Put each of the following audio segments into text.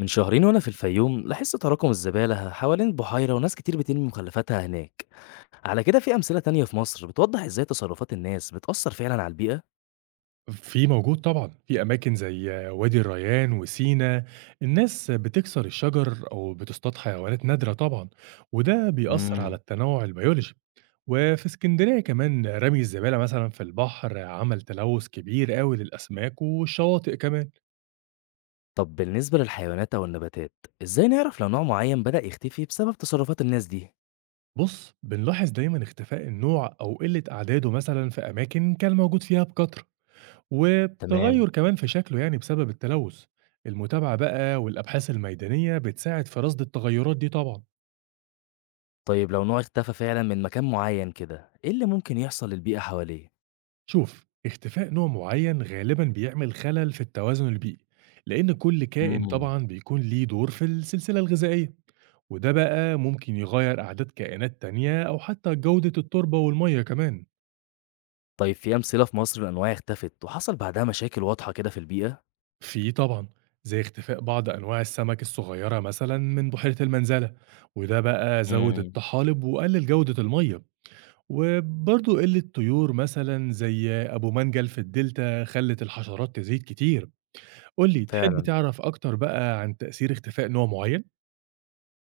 من شهرين وأنا في الفيوم لاحظت تراكم الزبالة حوالين البحيرة وناس كتير بترمي مخلفاتها هناك. على كده في أمثلة تانية في مصر بتوضح إزاي تصرفات الناس بتأثر فعلا على البيئة. في موجود طبعًا، في أماكن زي وادي الريان وسينا، الناس بتكسر الشجر أو بتصطاد حيوانات نادرة طبعًا، وده بيأثّر امم على التنوع البيولوجي، وفي إسكندرية كمان رمي الزبالة مثلًا في البحر عمل تلوث كبير أوي للأسماك والشواطئ كمان. طب بالنسبة للحيوانات أو النباتات، إزاي نعرف لو نوع معين بدأ يختفي بسبب تصرفات الناس دي؟ بُص، بنلاحظ دايمًا اختفاء النوع أو قلة أعداده مثلًا في أماكن كان موجود فيها بكثرة، تمام. وتغيُّر كمان في شكله يعني بسبب التلوث. المتابعة بقى والأبحاث الميدانية بتساعد في رصد التغيرات دي طبعًا. طيب لو نوع اختفى فعلا من مكان معين كده إيه اللي ممكن يحصل للبيئة حواليه؟ شوف اختفاء نوع معين غالبا بيعمل خلل في التوازن البيئي لأن كل كائن امم. طبعا بيكون ليه دور في السلسلة الغذائية، وده بقى ممكن يغير أعداد كائنات تانية أو حتى جودة التربة والمية كمان. طيب في أمثلة في مصر لأنواع اختفت وحصل بعدها مشاكل واضحة كده في البيئة؟ في طبعا، زي اختفاء بعض أنواع السمك الصغيرة مثلا من بحيرة المنزلة، وده بقى زود امم. الطحالب وقلل جودة المية، وبرضه قلة طيور مثلا زي أبو منجل في الدلتا خلت الحشرات تزيد كتير. قُل لي، تحب فعلا، تعرف أكتر بقى عن تأثير اختفاء نوع معيّن؟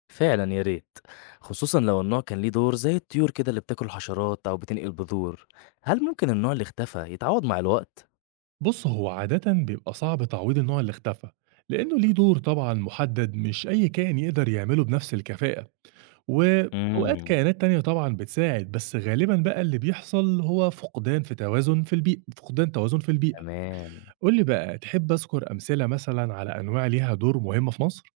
فعلًا يا ريت، خصوصًا لو النوع كان ليه دور زي الطيور كده اللي بتاكل حشرات أو بتنقل بذور، هل ممكن النوع اللي اختفى يتعوّض مع الوقت؟ بُص، هو عادةً بيبقى صعب تعويض النوع اللي اختفى، لإنه ليه دور طبعًا محدد مش أي كائن يقدر يعمله بنفس الكفاءة، وأوقات امم. كائنات تانية طبعًا بتساعد، بس غالبًا بقى اللي بيحصل هو فقدان توازن في البيئة. تمام، قُل لي بقى، تحب أذكر أمثلة مثلًا على أنواع ليها دور مهم في مصر؟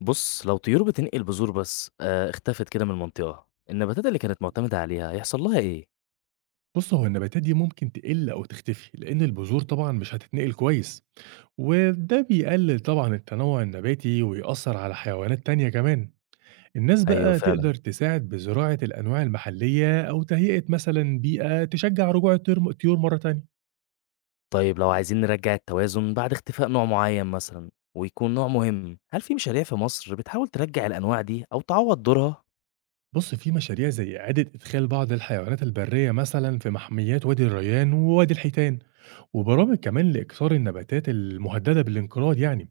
بُص لو طيور بتنقل بذور بس اختفت كده من المنطقة، النباتات اللي كانت معتمدة عليها هيحصل لها إيه؟ بُص، هو النباتات دي ممكن تقِل أو تختفي، لإن البذور طبعًا مش هتتنقل كويس. وده بيقلل طبعًا التنوع النباتي ويأثّر على حيوانات تانية كمان. الناس أيوه بقى فعلًا، تقدر تساعد بزراعة الأنواع المحلية أو تهيئة مثلًا بيئة تشجّع رجوع الطيور مرّة تانية. طيب لو عايزين نرجّع التوازن بعد اختفاء نوع معين مثلًا ويكون نوع مهم، هل في مشاريع في مصر بتحاول ترجّع الأنواع دي أو تعوّض دورها؟ بُص، في مشاريع زي إعادة إدخال بعض الحيوانات البرية مثلًا في محميات وادي الريان ووادي الحيتان، وبرامج كمان لإكثار النباتات المهددة بالانقراض يعني.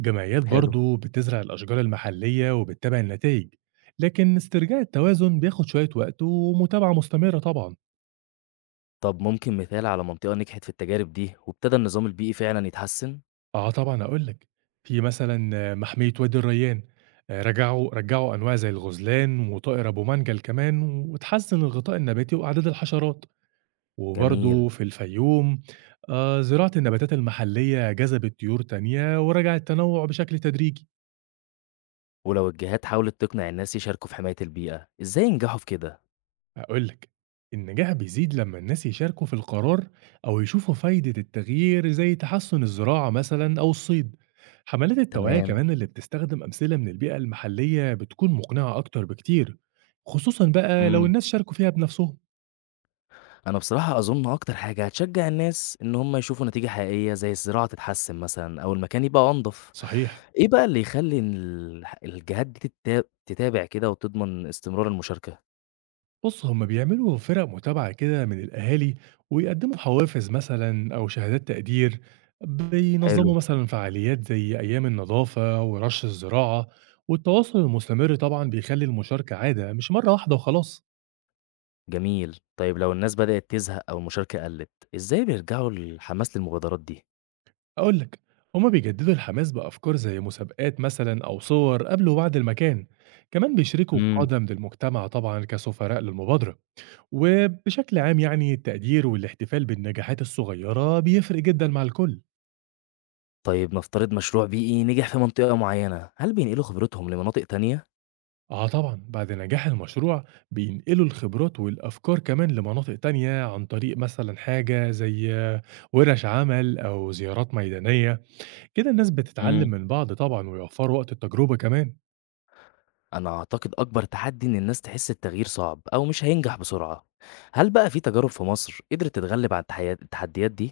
جمعيات حلو. برضه بتزرع الأشجار المحلية وبتتابع النتايج، لكن استرجاع التوازن بياخد شوية وقت ومتابعة مستمرة طبعًا. طب ممكن مثال على منطقة نجحت في التجارب دي وابتدى النظام البيئي فعلا يتحسن؟ آه طبعًا هاقول لك، في مثلًا محمية وادي الريان، رجعوا أنواع زي الغزلان وطائر أبو منجل كمان، واتحسن الغطاء النباتي وأعداد الحشرات، جميل. وبرضه في الفيوم زراعة النباتات المحلية جذبت طيور تانية ورجع التنوع بشكل تدريجي. ولو الجهات حاولت تقنع الناس يشاركوا في حماية البيئة ازاي ينجحوا في كده؟ هاقول لك، النجاح بيزيد لمّا الناس يشاركوا في القرار أو يشوفوا فايدة التغيير زي تحسن الزراعة مثلًا أو الصيد. حملات التوعية تمام. كمان اللي بتستخدم أمثلة من البيئة المحلية بتكون مقنعة أكتر بكتير، خصوصًا بقى لو امم. الناس شاركوا فيها بنفسهم. انا بصراحة اظن اكتر حاجة هتشجع الناس ان هم يشوفوا نتيجة حقيقية زي الزراعة تتحسن مثلا او المكان يبقى انضف. صحيح. ايه بقى اللي يخلي الجهات دي تتابع كده وتضمن استمرار المشاركة؟ بص، هم بيعملوا فرق متابعة كده من الأهالي، ويقدموا حوافز مثلا أو شهادات تقدير، حلو. بينظموا مثلا فعاليات زي أيام النظافة ورش الزراعة، والتواصل المستمر طبعا بيخلي المشاركة عادة مش مرة واحدة وخلاص. جميل. طيب لو الناس بدأت تزهق او المشاركة قلت ازاي بيرجعوا الحماس للمبادرات دي؟ أقولك، هما بيجددوا الحماس بأفكار زي مسابقات مثلا أو صور قبل وبعد المكان، كمان بيشركوا قدم للمجتمع طبعا كسفراء للمبادرة، وبشكل عام يعني التقدير والاحتفال بالنجاحات الصغيرة بيفرق جدا مع الكل. طيب نفترض مشروع بيئي نجح في منطقة معينة، هل بينقلوا خبرتهم لمناطق تانية؟ آه طبعًا، بعد نجاح المشروع بينقلوا الخبرات والأفكار كمان لمناطق تانية عن طريق مثلًا حاجة زي ورش عمل أو زيارات ميدانية، كده الناس بتتعلم امم. من بعض طبعًا ويوفّروا وقت التجربة كمان. أنا أعتقد أكبر تحدي إن الناس تحس التغيير صعب أو مش هينجح بسرعة. هل بقى في تجارب في مصر قدرت تتغلب على التحديات دي؟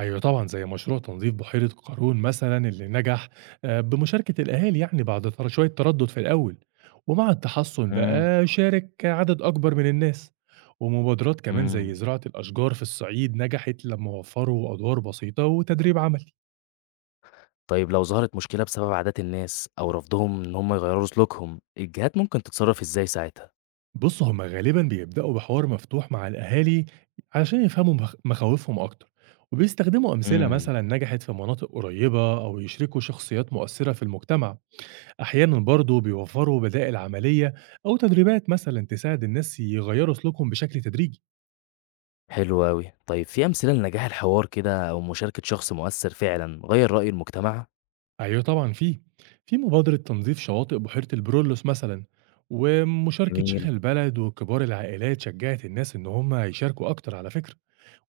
أيوه طبعًا، زي مشروع تنظيف بحيرة قارون مثلًا اللي نجح بمشاركة الأهالي يعني بعد شوية تردد في الأول، ومع التحسّن امم. بقى شارك عدد أكبر من الناس. ومبادرات كمان زي امم. زراعة الأشجار في الصعيد نجحت لمّا وفّروا أدوار بسيطة وتدريب عملي. طيب لو ظهرت مشكلة بسبب عادات الناس أو رفضهم إن هم يغيروا سلوكهم، الجهات ممكن تتصرف إزاي ساعتها؟ بُص، هم غالبًا بيبدأوا بحوار مفتوح مع الأهالي علشان يفهموا مخاوفهم أكتر، وبيستخدموا أمثلة امم. مثلًا نجحت في مناطق قريبة أو يشركوا شخصيات مؤثرة في المجتمع، أحيانًا برضه بيوفروا بدائل عملية أو تدريبات مثلًا تساعد الناس يغيروا سلوكهم بشكل تدريجي. حلو أوي، طيب في أمثلة لنجاح الحوار كده أو مشاركة شخص مؤثر فعلا غير رأي المجتمع؟ أيوه طبعًا، في، في مبادرة تنظيف شواطئ بحيرة البرولوس مثلًا، ومشاركة شيخ جميل. البلد وكبار العائلات شجعت الناس إن هم يشاركوا أكتر على فكرة.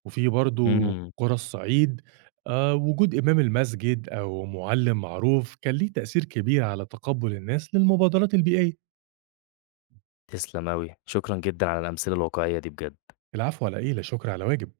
وفي برضه امم. قرى الصعيد وجود إمام المسجد أو مُعلِّم معروف كان ليه تأثير كبير على تقبُّل الناس للمبادرات البيئية. تسلم أوي، شكرًا جدًا على الأمثلة الواقعية دي بجد. العفو على إيه، لا شُكر على واجب.